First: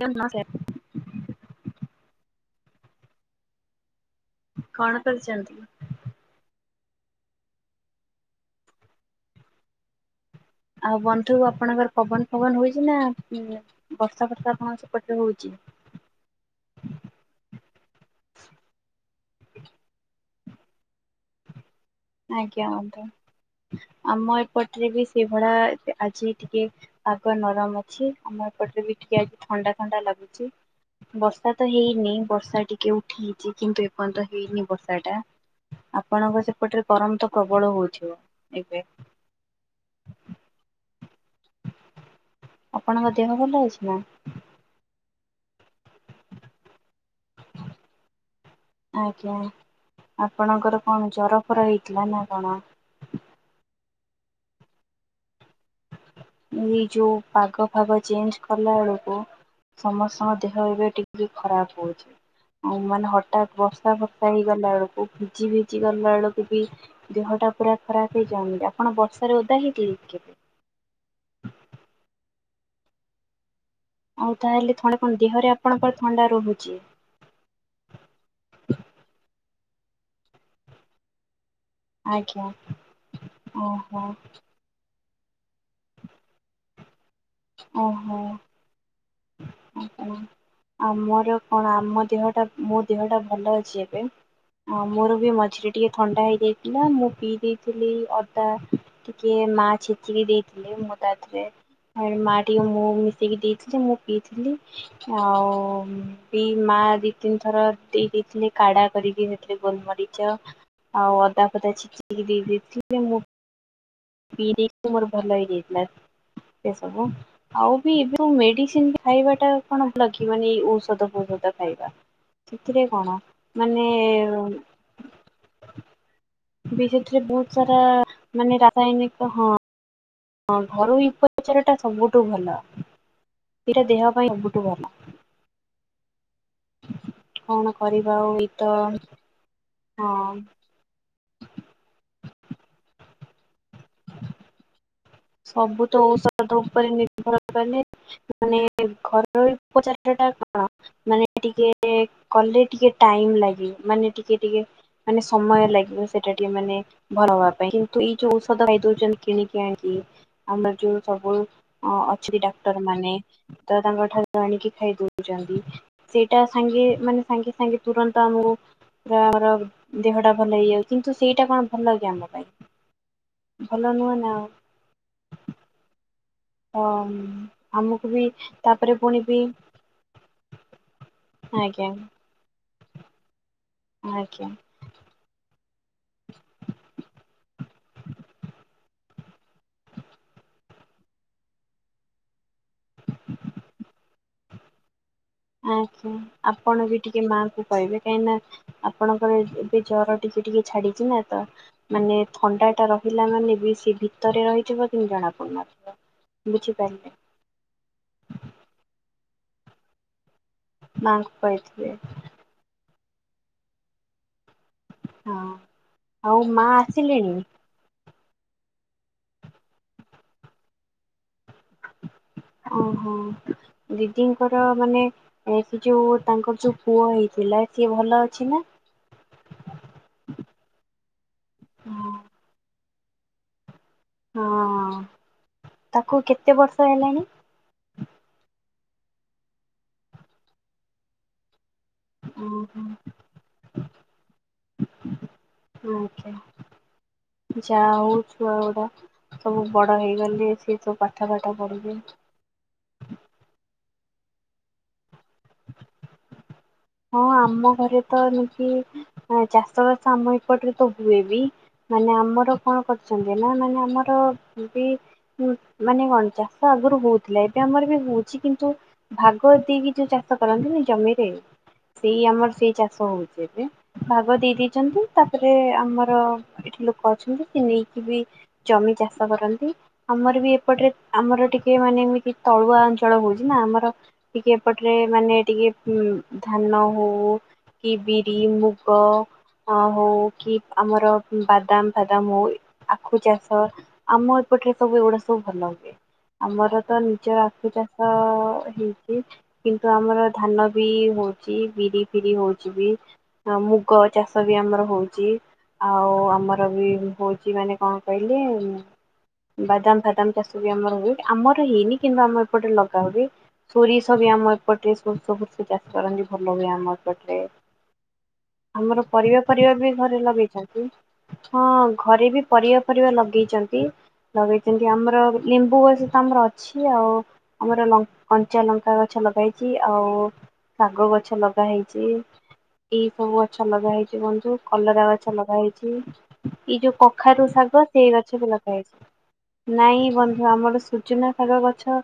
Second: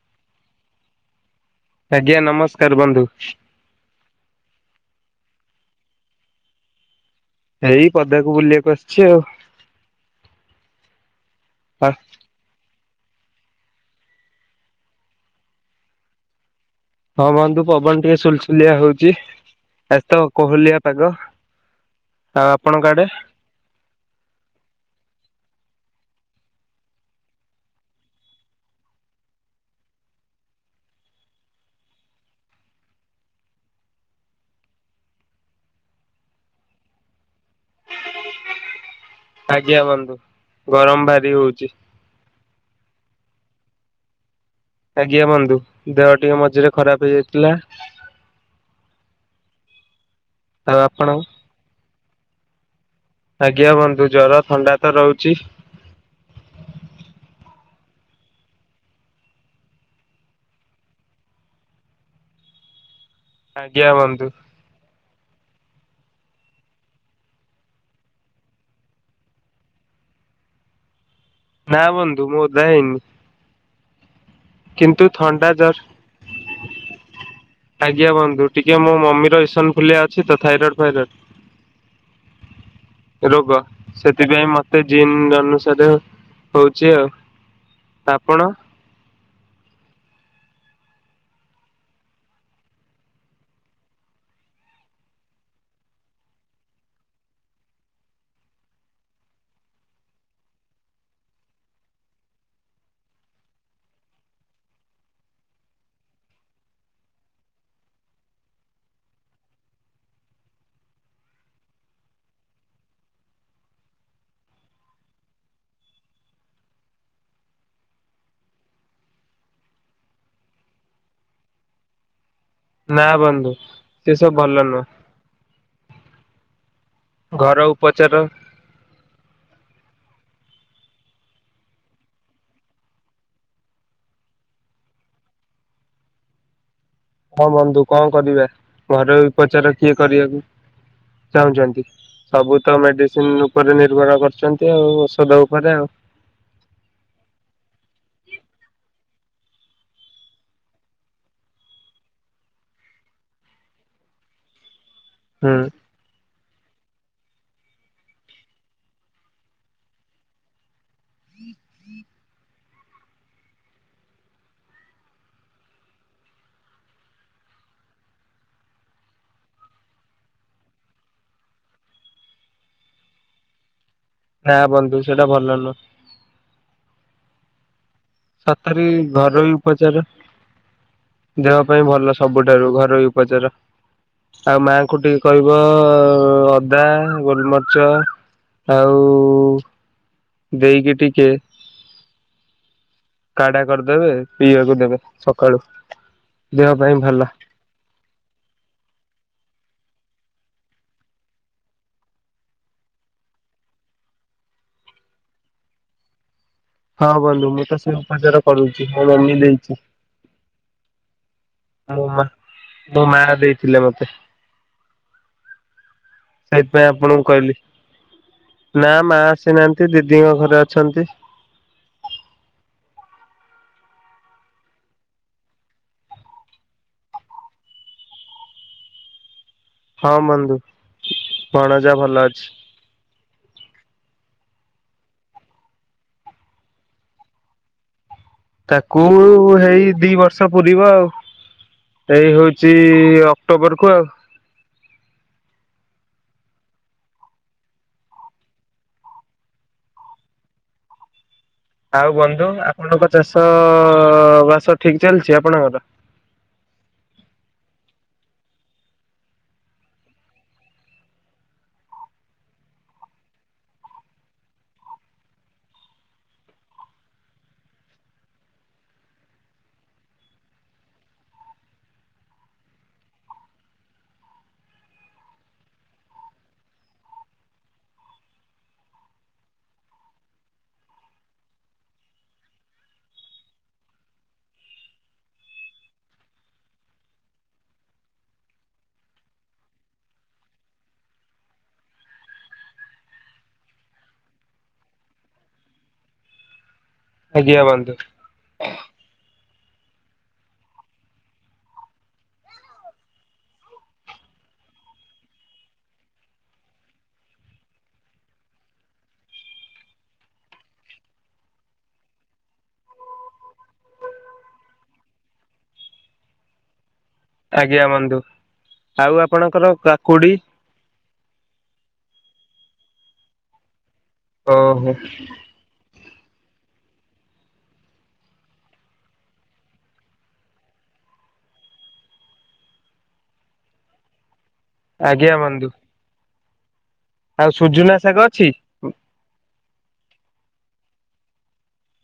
ଏଇ ସେ [unintelligible] ଆଜ୍ଞା ନମସ୍କାର ବନ୍ଧୁ। କଣ କରିଛନ୍ତି। ଏଇ ପଦାକୁ ବୁଲିବାକୁ ଆସିଛି ଆଉ। ଆଉ ବନ୍ଧୁ ଆପଣଙ୍କର ପବନ ଫବନ ହଛି ନା ବର୍ଷା ବର୍ଷା ଆପଣଙ୍କ ସେପଟରେ ହେଉଛୁ। ହଁ ବନ୍ଧୁ ପବନ ଟିକେ ସୁଲସୁଲିଆ ହଉଛି ଆଜି ତ କୋହଲିଆ ପାଗ ଆଉ ଆଜ୍ଞା ଆପଣଙ୍କ ହନ୍ତ ଆଡେ? ଆମ ଏପଟରେ ବି ସେଇଭଳିଆ ଆଜି ଟିକେ ପାଗ ନରମ ଅଛି ଆମ ଏପଟରେ ବି ଟିକେ ଆ ଥଣ୍ଡା ଥଣ୍ଡା ଲାଗୁଛି ବର୍ଷା ତ ହେଇନି ବର୍ଷା ଟିକେ ଉଠେଇଛି କିନ୍ତୁ ଏପର୍ଯ୍ୟନ୍ତ ହେଇନି ବର୍ଷା ଟା ଆପଣଙ୍କ ସେପଟରେ ଗରମ ତ ପ୍ରବଳ ହଉଥିବ। ଏବେ ଆଜ୍ଞା ହଁ ନ୍ତ ଗରମ ଭାରି ହଉଛି। ଆପଣଙ୍କ ଦେହ ଭଲ ଅଛି ନାଁ? ଆଜ୍ଞା ବନ୍ଧୁ ଦେହ ଟିକେ ମଝିରେ ଖରାପ ହେଇଯାଇଥିଲା। ଆଜ୍ଞା ଆଉ ଆପଣଙ୍କର ଆପଣ? କଣ ଜର ଫର ହେଇଥିଲା ନାଁ କଣ? ଆଜ୍ଞା ବନ୍ଧୁ ଜର ଥଣ୍ଡା ତ ରହୁଛି। ଏଇ ଯୋଉଁ ପାଗ ଫାଗ ଚେଞ୍ଜ କଲା ବେଳକୁ ସମସ୍ତଙ୍କ ଦେହ ଏବେ ଟିକେ ଖରାପ ରହୁଛି। ହଁ ମାନେ ହଠାର୍ଥ ହାଠାର୍ଥ ଆଜ୍ଞା ବର୍ଷା ବନ୍ଧୁ ଫର୍ଷା ହେଇଗଲା ବେଳକୁ ଭିଜି ଭିଜି ଗଲା ବେଳକୁ ବି ଦେହଟା ପୁରା ଖରାପ ହେଇଯାଉନି କି। ଆପଣ ବର୍ଷାରେ ଓଦା ହେଇ ହେଇକି ଉଁହୁଁ। ନାଁ ବନ୍ଧୁ ମୁଁ ତ ଯାଇନି। ଆଉ ତାହେଲେ ଥଣ୍ଡା କଣ ଦେହରେ ଆପଣଙ୍କ ଥଣ୍ଡା ରହୁଛି। ଆଜ୍ଞା ବନ୍ଧୁ ଟିକ ମୋ ମମିର ଇସନ ଫୁଲିଆ ଅଛି ତ ଥାଇରଏଡ୍ ଫାଇରଏଡ୍ ଆଜ୍ଞା। ଓ ହୋ। ସେ ଜିନ୍ ଅନୁସାରେ ହଉଛି ଆଉ। ଓ ହୋ। ଆପଣ? ଆମର କଣ ଆମ ଦେହଟା ମୋ ଦେହଟା ଭଲ ଅଛି ଏବେ ହଁ ମୋର ବି ମଝିରେ ଟିକେ ଥଣ୍ଡା ହେଇଯାଇଥିଲା ମୁଁ ପିଇ ଦେଇଥିଲି ଅଦା ଟିକେ ମା ଛେଚିକି ଦେଇଥିଲେ ମୁଁ ତା ଦେହରେ ମୋ ମା ଟିକେ ମହୁଁ ମିଶେଇକି ଦେଇଥିଲେ ମୁଁ ପିଇଥିଲି। ଆଉ ବି ମା ଦି ତିନି ଥର ଦେଇ ଦେଇଥିଲେ କାଢା କରିକି ସେଥିରେ ଗୋଲମରି ମରିଚ ଆଉ ଅଦା ଫଦା ଛେଚିକି ଦେଇ ଦେଇଥିଲେ ମୁଁ ପି ଦେଇଥିଲେ ମୋର ଭଲ ହେଇଯାଇଥିଲା ସେ ସବୁ ଆଉ ବି ଯୋଉଁ ମେଡିସିନ ଖାଇବା ଟା କଣ ଭଲ କି ମାନେଏଇ ଔଷଧ ଫୋଷଧ ଖାଇବା ସେଥିରେ ନାଁ କଣ ବନ୍ଧୁ ସେ ସବୁ ମାନେ ଭଲ ନୁହଁ। ଭିଜିଟିରେ ବହୁତ ଘର ସାରା ଉପଚାର ମାନେ ରାସାୟନିକ ହଁବ। ହଁ ଘରୋଇ ଉପଚାର ଟା ସବୁଠୁ ଭଲ। ସେଇଟା ଦେହ ପାଇଁ ସବୁଠୁ ଭଲ। ହଁ ବନ୍ଧୁ କଣ ଆଉ କରିବା? ଏଇ ତ ଘରୋଇ ଉପଚାର କିଏ କରିବାକୁ। ହଁ ଚାହୁଁଛନ୍ତି ସବୁ ତ ମେଡିସିନ ଉପରେ ନିର୍ଭର କରୁଛନ୍ତି ଆଉ। ଉପରେ ଆଉ ସବୁତ ଔଷଧ ଉପରେ ନିର୍ଭର କଲେ। ତା ମାନେ ଘରୋଇ ଉପଚାରାଟା ଟା କଣ? ମାନେ ଟିକେ କଲେ ଟିକେ ଟାଇମ ଲାଗିବ ମାନେ ଟିକେ ଟିକେ। ମାନେ ହୁଁ। ସମୟ ଲାଗିବ ସେଟା ଟିକେ ମାନେ ଭଲ ହବା ପାଇଁ କିନ୍ତୁ ଏଇ ଯୋଉଁ ଔଷଧ ଖାଇ ଦଉଛନ୍ତି। କିଣିକି ଆଣିକି ଆମର ଯୋଉଁ ସବୁ ଅଁ ଅଛି ଡାକ୍ତର ମାନେ ତ ତାଙ୍କ ଠାରୁ ଆଣିକି ଖାଇଦଉଛନ୍ତି। ସେଇଟା ସାଙ୍ଗେ ମାନେ ସାଙ୍ଗେ ସାଙ୍ଗେ ତୁରନ୍ତ ଆମକୁ ଦେହ ଆମର ଦେହଟା ଭଲ ହେଇଯାଉ କିନ୍ତୁ ସେଇଟା କଣ ଭଲ କି ଆମ ପାଇଁ। ଭଲ ନୁହେଁ ନାଁ। ନାଁ ବନ୍ଧୁ ସେଟା ଭଲ ନୁହଁ? ହଁ। ଆମକୁ ବି ସତରେ ତାପରେ ପୁଣି ବି ଘରୋଇ ଉପଚାର ଦେହ ପାଇଁ ଆଜ୍ଞା ଭଲ। ସବୁଠାରୁ ଘରୋଇ ଉପଚାର ଆଜ୍ଞା ଆଉ ମାଙ୍କୁ ଟିକେ କହିବ ଅଦା ଗୋଲମରିଚ ଆଉ ଦେଇକି ଟିକେ କାଢା କରିଦେବେ ପିଇବାକୁ ଦେବେ। ସକାଳୁ ଆଛା ଦେହ ଆପଣ ପାଇଁ ବି ଭଲ। ଟିକେ ମା ଙ୍କୁ କହିବେ କାହିଁକି ନା ଆପଣଙ୍କର ଏବେ ଜର ଟିକେ ଟିକେ ଛାଡିଛି ନା ତ ମାନେ ଥଣ୍ଡା ଟା ରହିଲା ମାନେ ବି ସେ ଭିତରେ ରହିଯିବ କିନ୍ତୁ ଜଣା ପଡୁନଥିବ। ବୁଝି ହଁ ବନ୍ଧୁ ମୁଁ ତ ସେ ଉପଚାର କରୁଚି ମୋ ମମି ଦେଇଚି। ମାଙ୍କୁ ପାଇଥି ମୋ ମା ମୋ ମା ଦେଇଥିଲେ ମତେ। ହଁ। ଆଉ ମା ସେଇଥିପାଇଁ ଆପଣଙ୍କୁ ଆସିଲେଣି? କହିଲି ନା ମା ଆସିନାହାନ୍ତି ଦିଦିଙ୍କ ଘରେ ଅଛନ୍ତି। ଓହୋ। ଦିଦିଙ୍କର ମାନେ ଯୋଉ ତାଙ୍କର ଯୋଉ ପୁଅ ହେଇଥିଲା ସିଏ ଭଲ ଅଛି ନା? ହଁ ବନ୍ଧୁ ଭଣଜା ଭଲ ଅଛି। ହଁ ତାକୁ କେତେ ବର୍ଷ ହେଲାଣି? ତାକୁ ଏଇ ଦି ବର୍ଷ ପୁରିବ ଆଉ। ଏଇ ଓହୋ ହଉଚି ଅକ୍ଟୋବର କୁ ଆଉ। ଆଜ୍ଞା। ଯାହା ହଉ ଛୁଆ ଗୁଡା ସବୁ ବଡ ହେଇଗଲେ ସିଏ ସବୁ ପାଠ ଫାଠ ପଢିବେ। [inaudible] ଆପଣଙ୍କ ଚାଷ ବାସ ଠିକ୍ ଚାଲିଛି ଆପଣଙ୍କର? ହଁ ଆମ ଘରେ ତ ଏମିତି ଚାଷ ବାସ ଆମ ଏପଟରେ ତ ହୁଏ ବି ମାନେ ଆମର କଣ କରୁଛନ୍ତି ନା ମାନେ ଆମର ବି ହୁଁ ମାନେ କଣ ଚାଷ ଆଗୁରୁ ହଉଥିଲା ଏବେ ଆମର ବି ହଉଛି କିନ୍ତୁ ଭାଗ ଦେଇକି ଯୋଉ ଚାଷ କରନ୍ତି ନି ଜମିରେ ସେଇ ଆମର ସେଇ ଚାଷ ହଉଚି ଏବେ ଭାଗ ଦେଇ ଦେଇଚନ୍ତି ତାପରେ ଆମର ଏଠି ଲୋକ ଅଛନ୍ତି ସେ ନେଇକି ବି ଜମି ଚାଷ କରନ୍ତି। ଆମର ବି ଏପଟେରେ ଆମର ଟିକେ ମାନେ ଏମିତି ତଳୁଆ ଅଞ୍ଚଳ ହଉଛି ନା ଆମର ଟିକେ ଏପଟେରେ ମାନେ ଟିକେ ଧାନ ହଉ କିି ବିରି ମୁଗ ଅ ହଉ କି ଆମର ବାଦାମ୍ ଫାଦାମ୍ ହଉ ଆଖୁ ଚାଷ ଆମ ଏପଟେରେ ସବୁ ଏଗୁଡା ସବୁ ଭଲ ହୁଏ ଆମର ତ ନିଜ ଆଜ୍ଞା ଆଖୁ ବନ୍ଧୁ ଚାଷ ହେଇଚି କିନ୍ତୁ ଆମର ଧାନ ବି ହଉ ଚି ବିରି ଫିରି ହଉଚି ବି ମୁଗ ଚାଷ ବି ଆମର ହଉଚି ଆଉ ଆମର ବି ହଉଚି ମାନେ କଣ କହିଲେ ବାଦାମ୍ ଫାଦାମ୍ ଚାଷ ବି ଆମର ହୁଏ ଆମର ହେଇନି କିନ୍ତୁ ଆମ ଏପଟେ ଲଗା ହଏ। ସୋରିଷ ବି ଆମ ଏପଟେ ସୋରିଷ ଫୋରିଷ ଚାସ୍ କରନ୍ତି ଭଲ ହୁଏ ଆମର। ଆଜ୍ଞା ବନ୍ଧୁ [inaudible] ଆମର ଆଉ ପରିବା ଆପଣଙ୍କର ଫରିବା ବି ଘରେ କାକୁଡି ଲଗେଇଛନ୍। ହଁ ଘରେ ବି ପରିବା ଫରିବା ଲଗେଇଚନ୍ତି। ଲଗେଇଚନ୍ତି ଓହୋ ଆମର ଲେମ୍ବୁ ଗଛ ତ ଆମର ଅ ଛି ଆଉ ଆମର ଲ କଞ୍ଚା ଲଙ୍କା ଗଛ ଲଗେଇଚି ଆଉ ଶାଗ ଗ ଛ ଲଗା ହେଇଚି ଏଇ ସବୁ ଗଛ ଲଗା ହେଇଚି ବନ୍ଧୁ। କଲରା ଗଛ ଆଜ୍ଞା ଲଗା ବନ୍ଧୁ ହେଇଚି ଏଇ ଯୋଉ କଖାରୁୁ ଆଉ ଶାଗ ସୁଜୁନା ସେଇ ଗଛ ଅଛି ବି ଲଗା ହେଇଚି। ନାଇଁ ବନ୍ଧୁ ଆମର ସୁଜନା ଶାଗ ଗଛ।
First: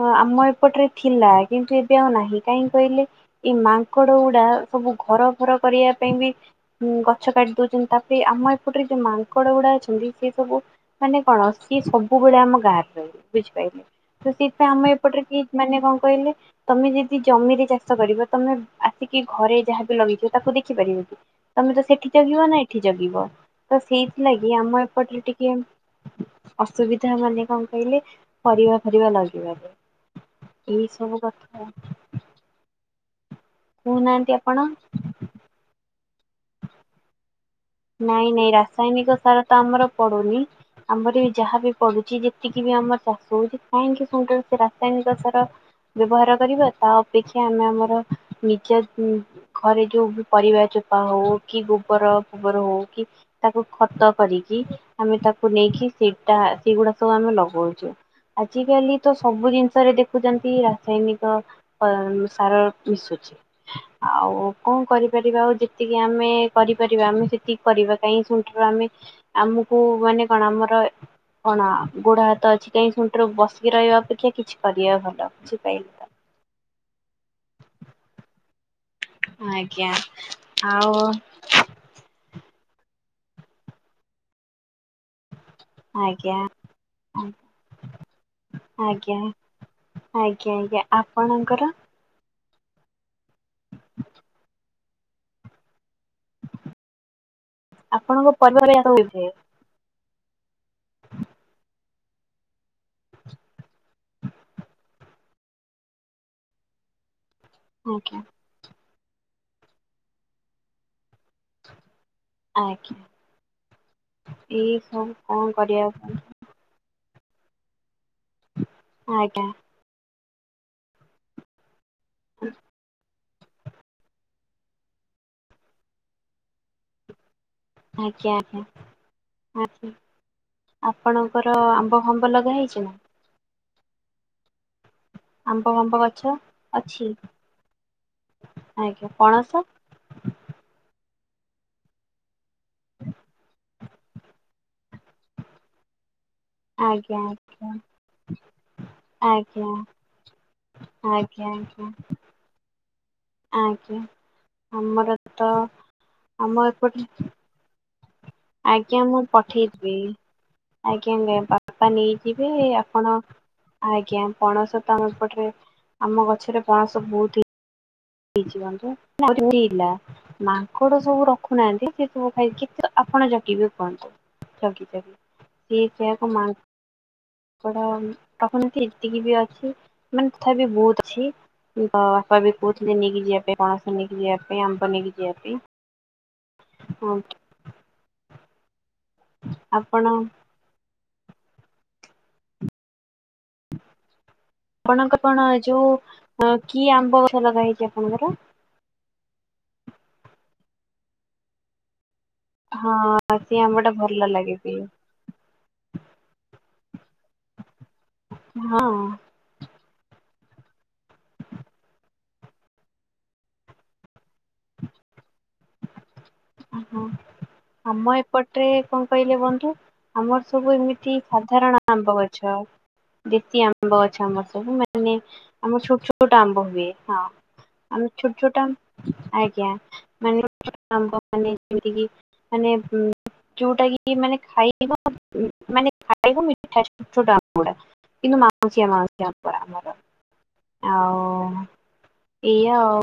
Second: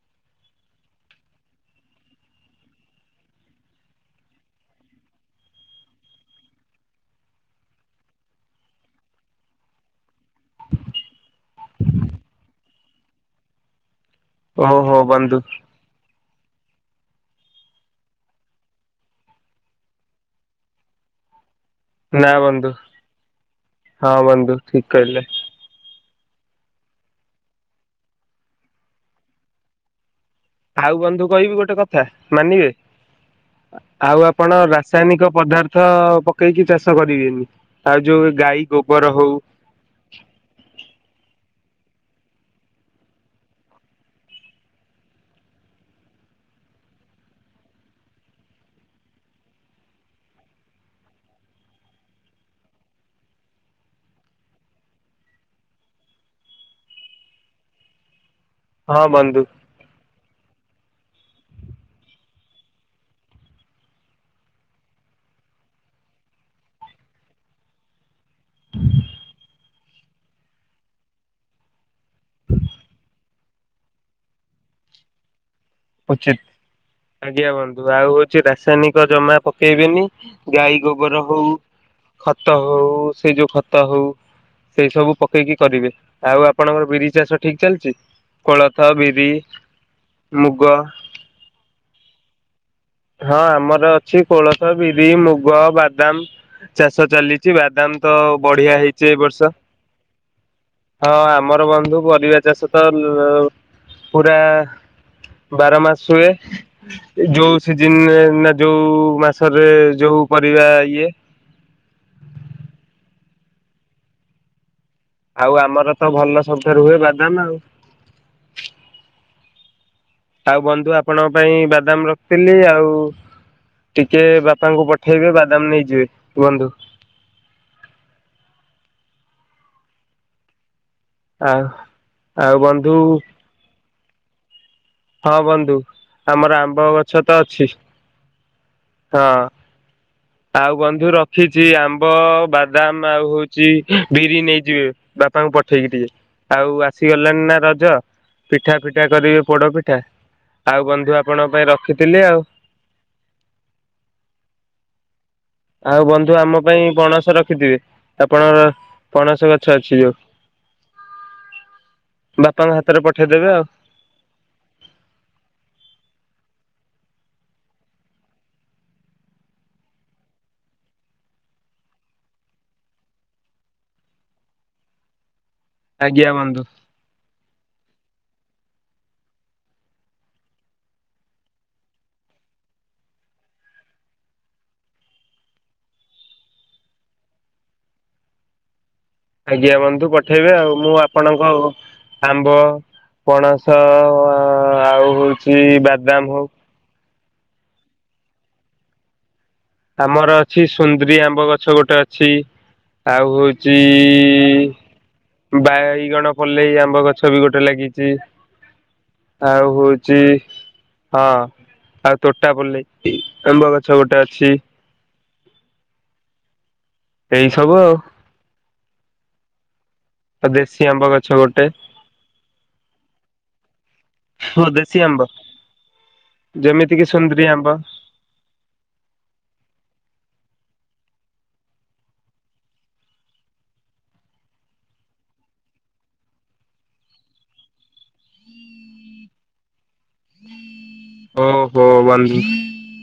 ହଁ ଆମ ଏପଟରେ ଥିଲା କିନ୍ତୁ ଏବେ ଆଉ ନାହିଁ କାହିଁକି କହିଲେ। ଏଇ ମାଙ୍କଡ ଗୁଡା ସବୁ ଘର ଫର କରିବା ପାଇଁ କି। ହୁଁ ଗଛ କାଟି ଦଉଛନ୍ତି ତାପରେ ଆମ ଏପଟରେ ଯୋଉ ମାଙ୍କଡ ଗୁଡା ଅଛନ୍ତି ସେ ସବୁ। ମାନେ କଣ ସିଏ ସବୁବେଳେ ଆମ ଗାଁରେ ରହିବ ବୁଝିପାଇଲେ। ତ ସେଇଥିପାଇଁ ଆମ ଓହୋ ଏପଟରେ ବନ୍ଧୁ କି ମାନେ କଣ କହିଲେ ତମେ ଯଦି ଜମିରେ ଚାଷ କରିବ। ତମେ ଆସିକି ଘରେ ଯାହାବି ଲଗେଇଥିବ ତାକୁ ଦେଖିପାରିବ କି ତମେ ତ ସେ ସେଠି ଜଗିବ ନା ଏଠି ଜଗିବ ତ ହଁ ବନ୍ଧୁ ସେଇଥିଲାଗି ଠିକ ଆମ କହିଲେ ଏପଟରେ ଟିକେ। ଅସୁବିଧା ମାନେ କଁ କହିଲେ ପରିବା ଫରିବା ଲଗେଇିବା ପାଇଁ। ଆଉ ବନ୍ଧୁ କହିବି ଗୋଟେ କଥା ମାନିବେ। ଆଉ ଆପଣ ରାସାୟନିକ ପଦାର୍ଥ ପକେଇକି ଚାଷ କରିବେନି। ଆଉ ନାଇଁ ଯୋଉ ନାଇଁ ଗାଈ ଗୋବର ରାସାୟନିକ ହଉ ସାର ତ ଆମର ପଡୁନି। ଆମର ବି ଯାହା ବି ପଡୁଛି ଯେତିକି ବି ଆମର ଚାଷ ହଉଛି କାହିଁକି ସୂନ ଟାରେ ସେ ରାସାୟନିକ ସାର। ବ୍ୟବହାର କରିବା ତା ଅପେକ୍ଷା ଆମେ ଆମର ନିଜ ଉଁ। ଘରେ ଯୋଉ ବି ପରିବା ଚୋପା ହଉ କି ଗୋବର ଫୋବର ହଉ କି। ତାକୁ ଖତ କରିକି। ଆମେ ତାକୁ ନେଇକି ସେଟା ସେଗୁଡା ସବୁ ଆମେ ଲଗଉଛୁ ଆଜିିକାଲି ହଁ ତ ବନ୍ଧୁ ସବୁ ଜିନି ଷରେ ଦେଖୁଛନ୍ତି ରାସାୟନିକ ଅ ସାର ମିଶୁଛି। ଆଉ କଁ କରିପାରିବା ଆଉ ଯେତିକି ଆମେ କରିପାରିବା ଆମେ। ସେତିକି କରିବା ପାଇଁ ସୁଠାରୁ ଆମେ ଆମକୁ ମାନେ କଣ ଆମର। କଣ ଗୋଡ ହାତ ଅଛି କାହିଁ ଶୁନ ଟାରେ ବସିକି ରହିବା ଅପେକ୍ଷା କିଛି କରିବା ଭଲ ବୁଝିପାଇଲେ। ତ। ଉଚିତ ଆଜ୍ଞା ବୁନ୍ଧୁ ଆଉ ହଉଛି ରାସାୟନିକ୍। ଜମା ଆଜ୍ଞା ପକେଇବେନି ଗାଈ ଆଉ ଗୋବର ହଉ। ଖତ ହଉ ସେ ଯୋଉ ଖତ ହଉ ସେଇ ସବୁ ପକ୍ ପକେଇକି କରିବେ ଆଜ୍ଞା ଆଉ ଆପଣଙ୍କର ବିରି ଚାଷ ଠିକ ଚାଲିଛି କୋଳଥ ଆଜ୍ଞା ବିରି। ଆଜ୍ଞା ମୁଗ ଆଜ୍ଞା ଆପଣଙ୍କର। ହଁ ଆମର ଅଛି କୋଳଥ, ବିରି, ମୁଗ, ବାଦାମ। ଚାଷ ଚାଲିଛି ବାଦାମ ତ ଆପଣଙ୍କ ପରିବାରରେ ବଢିଆ ହେଇଛି ଏ ଆଜ୍ଞା ବର୍ଷ। ହଁ ଆମର ବନ୍ଧୁ ପରିବା ଚାଷ ତ ପୁରା ବାର ମାସ ହୁଏ ଯୋଉ। ସିଜିନ୍ ରେ ନା ଯୋଉ ମାସରେ ଯୋଉ ପରିବା ଇଏ। ଆଜ୍ଞା ଏଇ ସବୁ। କଣ ଆଉ କରିବା ଆମର ତ କୁହନ୍ତୁ। ଭଲ ଶବୁ ଠାରୁ ହୁଏ ବାଦାମ ଆଉ। ଆଜ୍ଞା। ଆଉ ବନ୍ଧୁ ଆପଣଙ୍କ ପାଇଁ ବାଦାମ ରଖିଥିଲି ଆଉ। ଟିକେ ବାପାଙ୍କୁ ପଠେଇବେ ବାଦାମ ନେଇଯିବେ ବନ୍ଧୁ। ଆଜ୍ଞା ଆଜ୍ଞା ଆଜ୍ଞା। ଆପଣଙ୍କର ଆଉ ଆମ୍ବ ଫାମ୍ବ ଆଉ ଲଗା ହେଇଛି ବନ୍ଧୁ ନା। ହଁ ଆମ୍ବ ବନ୍ଧୁ ଫାମ୍ବ ଗଛ ଆମର ଆମ୍ବ ଅଛି? ଗଛ ତ ଅଛି ଆଜ୍ଞା ହଁ। ପଣସ ଆଉ ବନ୍ଧୁ ରଖିଛି ଆମ୍ବ ବାଦାମ ଆଉ ହଉଛି ବିରି ନେଇଯିବେ ବାପ୍ ପା ଙ୍କୁ ପଠେଇକି ଟିକେ। ଆଉ ଆଜ୍ଞା ଆସିଗଲାଣି ନା ଆଜ୍ଞା ରଜ ପିଠା ଫିଠା କରିବେ ଆଜ୍ଞା ପୋଡ ପିଠା। ଆଉ ବନ୍ଧୁ ଆଜ୍ଞା ଆପଣଙ୍କ ପାଇଁ ଆଜ୍ଞା ରଖିଥିଲି ଆଉ। ଆଜ୍ଞା ଆମର ତ ଆଉ ବନ୍ଧୁ ଆମ ପାଇଁ ପଣସ ରଖିଥିବେ ଆପଣଙ୍କର ଆଜ୍ଞା ମୁଁ ପଣସ ଗଛ ପଠେଇଦେବି ଅଛି ଯୋଉ। ଆଜ୍ଞା ଆଜ୍ଞା ବାପା ନେଇଯିବେ ବାପାଙ୍କ ହାତରେ ଆପଣ ପଠେଇଦେବେ ଆଉ ଆଜ୍ଞା ପଣସ ତ ଆମ ଏପଟରେ ଆମ ଗଛରେ ପଣସ ବହୁତ ହିଁ [unintelligible] ମାଙ୍କଡ ସବୁ ରଖୁନାହାନ୍ତି ସେ ସବୁ ଖାଇ ଆପଣ ଜଗିବେ କୁହନ୍ତୁ? ଇଏ ଆଜ୍ଞା ସେଇଆକୁ ବନ୍ଧୁ ମାଙ୍କୁ ତ ଆପଣଙ୍କ ଏତିକି ବି ଅଛି ମାନେ ତଥାପି ବହୁତ ଅଛି। ତ ବାପ ବି କହୁଥିଲେ ନେଇକି ଯିବା ପାଇଁ ପଣସି ନେଇକି ଯିବା ପାଇଁ ଆମ୍ବ ନେଇକି ଯିବା ପାଇଁ। ହଉ। ଆଜ୍ଞା ଆପଣ ବଧୁ ପଠେଇବେ ଆଉ ମୁଁ ଆପଣଙ୍କ ଆମ୍ବ ପଣସ ଆଉ ଆପଣଙ୍କ କଣ ହଉଛି ଯୋଉ ବାଦାମ ହଉ। ହଁ କି ଆମ୍ବ ଗଛ ଲଗା ହେଇଛି ଆପଣଙ୍କର। ଆମର ଅଛି ସୁନ୍ଦରୀ ଆମ୍ବ ଗଛ ଗୋଟେ ଅଛି। ହଁ ଆଉ ସିଏ ହଉଛି ଆମ୍ବ ଟା ଭଲ ଲାଗେ ବି। ବାଇଗଣ ପୋଲେଇ ଆମ୍ବ ଗଛ ବି ଗୋଟେ ଲାଗିଛି। ହଁ ଆଉ ହଉଛି ହଁ ଆଉ ତୋଟା ପଲେଇ ଆମ୍ବ ଗଛ ଗୋଟେ ଅଛି। ଓହୋ ଏଇ ସବୁ ଆଉ ଆମ ଏପଟରେ କଣ କହିଲେ ବନ୍ଧୁ? ଆମର ଆଉ ସବୁ ଦେଶୀ ଆମ୍ବ ଏମିତି ଗଛ ଗୋଟେ ସାଧାରଣ ଆମ୍ବ ଗଛ ଦେଶୀ ଆମ୍ବ। ଆମ୍ବ ଅଛ ଆମର ଓ ସବୁ ଦେଶୀ ମାନେ ଆମ୍ବ ଆମର ଛୋଟ ଛୋଟ ଆମ୍ବ ହୁଏ ଯେମିତି କିି ହଁ। ସୁନ୍ଦରୀ ଆମ୍ବ ଆମେ ଛୋଟ ଛୋଟ ଆଜ୍ଞା ମାନେ ଆମ୍ବ ମାନେ ଯେମତି କି ମାନେ ଯୋଉଟା କି ମାନେ ଖାଇବ ମାନେ ଖାଇବ ମିଠା ଛୋଟ ଛୋଟ ଆମ୍ବ ଗୁଡା। କିନ୍ତୁ ମାଉସିଆ ମାଉସିଆ ଆମ୍ବ ଆମର। ଆଉ ଓହୋ ବନ୍ଧୁ ଏଇଆ ଆଉ।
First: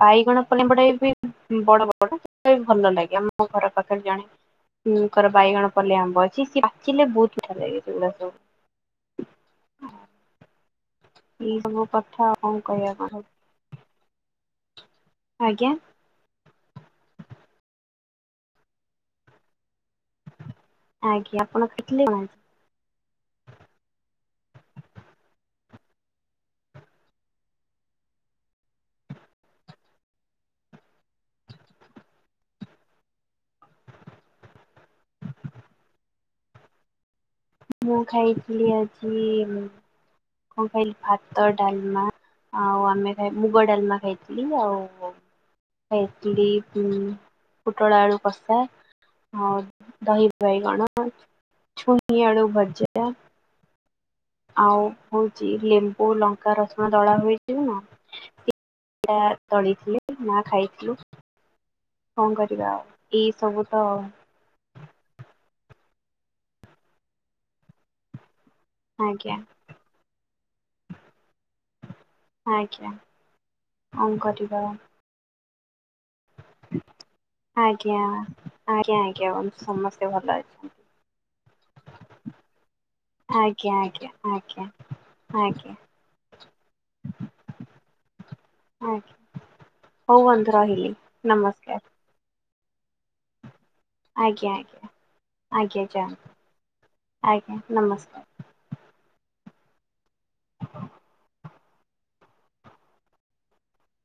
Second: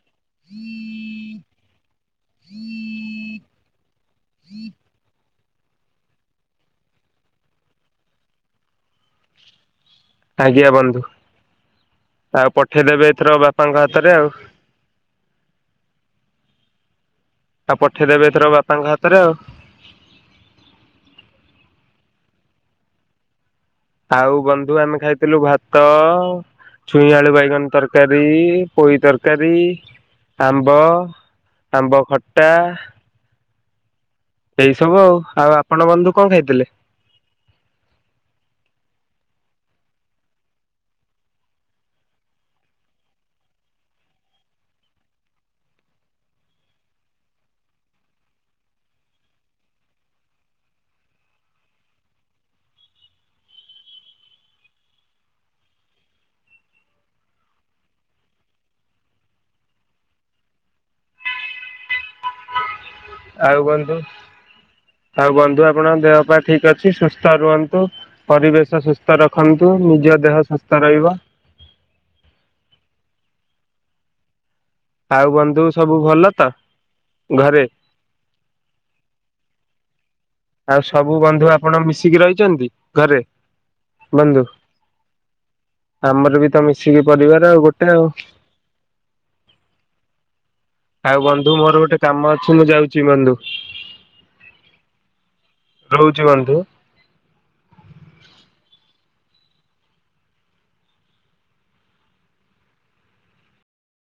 ବାଇଗଣ ପଲେଇ ଆମ୍ବ ଟା ବି ବଡ ବଡ ସେଟାବି ଭଲ ଲାଗେ ଆମ ଘର ପାଖରେ ଜଣେ। ଙ୍କର ବାଇଗଣ ପଲେଇ ଆମ୍ବ ଅଛି ସିଏ ପାଚିଲେ ବହୁତ ମିଠା ଲାଗେ ସେଗୁଡା ସବୁ। ଆଜ୍ଞା ବନ୍ଧୁ। ଏଇ ସବୁ କଥା ଆଉ କଣ କହିବା କଣ? ଆପଙ୍କ ହାତରେ ଆଉ। ଆଜ୍ଞା। ଆଉ ପଠେଇଦେବେ ଏଥର ବାପାଙ୍କ ହାତରେ ଆଉ। ଆଜ୍ଞା ଆପଣ ଖାଇଥିଲେ କଣ? ଆଉ ବନ୍ଧୁ ଆମେ ଖାଇଥିଲୁ ଭାତ। ଛୁଇଁ ଆଳୁ ବାଇଗଣ ତରକାରୀ ପୋଇ ତରକାରୀ ଆମ୍ବ। ଆମ୍ବ ଖଟ୍ଟା। ଏଇ ସବୁ ଆଉ ଆଉ ଆପଣ ବନ୍ଧୁ କଣ ଖାଇଥିଲେ? ମୁଁ ଖାଇଥିଲି ଆଜି କଣ ଖାଇଲି ଭାତ ଡାଲମା। ଆଉ ଆମୋଇ ମୁଗ ଡାଲମା ଖାଇଥିଲି ଆଉ। ଏଟଲି ଉ ପୁଟଳ ଆଲୁ କଷା। ଆଉ ଦହି ବାଇଗଣ ଚୁଇ ଆଳୁ ଭଜା। ଆଉ ହଉଛି ଲେମ୍ବୁ ଲଙ୍କା ରସୁଣ ଦଳା ହୋଇଥିଲା। ପା ଦଳିଥିଲେ ମା ଖାଇଥିଲୁ। କଣ କରିବା ଆଉ? ଏଇ ଆଉ ସବୁ ତ ବନ୍ଧୁ ଆଉ ବନ୍ଧୁ ଆପଣଙ୍କ ଦେହ ପାଇଁ ଠିକ ଅଛି ସୁସ୍ଥ ରୁହନ୍ତୁ। ପରିବେଶ ସୁସ୍ଥ ଆଜ୍ଞା ରଖନ୍ତୁ ନିଜ ଦେହ ସୁସ୍ଥ ରହିବ। ଆଜ୍ଞା କଣ କରିବା। ଆଉ ବନ୍ଧୁ ସବୁ ଭଲ ତ ଘରେ? କ୍ୟଆ ଆରେ ଆଜ୍ଞା ସମସ୍ତେ ଭଲ ଅଛୁ। ଆଉ ସବୁ ବନ୍ଧୁ ଆପଣ ମିଶିକି ରହିଛନ୍ତି? ଘରେ ଆଜ୍ଞା ଆଜ୍ଞା ବନ୍ଧୁ? ଆଜ୍ଞା ଆଜ୍ଞା। ଆମର ବି ତ ମିଶିକି ପରିବାର ଆଉ ଗୋଟେ ଆଉ। ଆଜ୍ଞା ହଉ ବନ୍ଧୁ ରହିଲି। ଆଉ ବନ୍ଧୁ ମୋର ନମସ୍କାର ଗୋଟେ କାମ ଅଛି ମୁଁ ଯାଉଛି ବନ୍ଧୁ। ଆଜ୍ଞା ଆଜ୍ଞା ଆଜ୍ଞା ଯା ରହୁଛି ବନ୍ଧୁ। ଆଜ୍ଞା ନମସ୍କାର।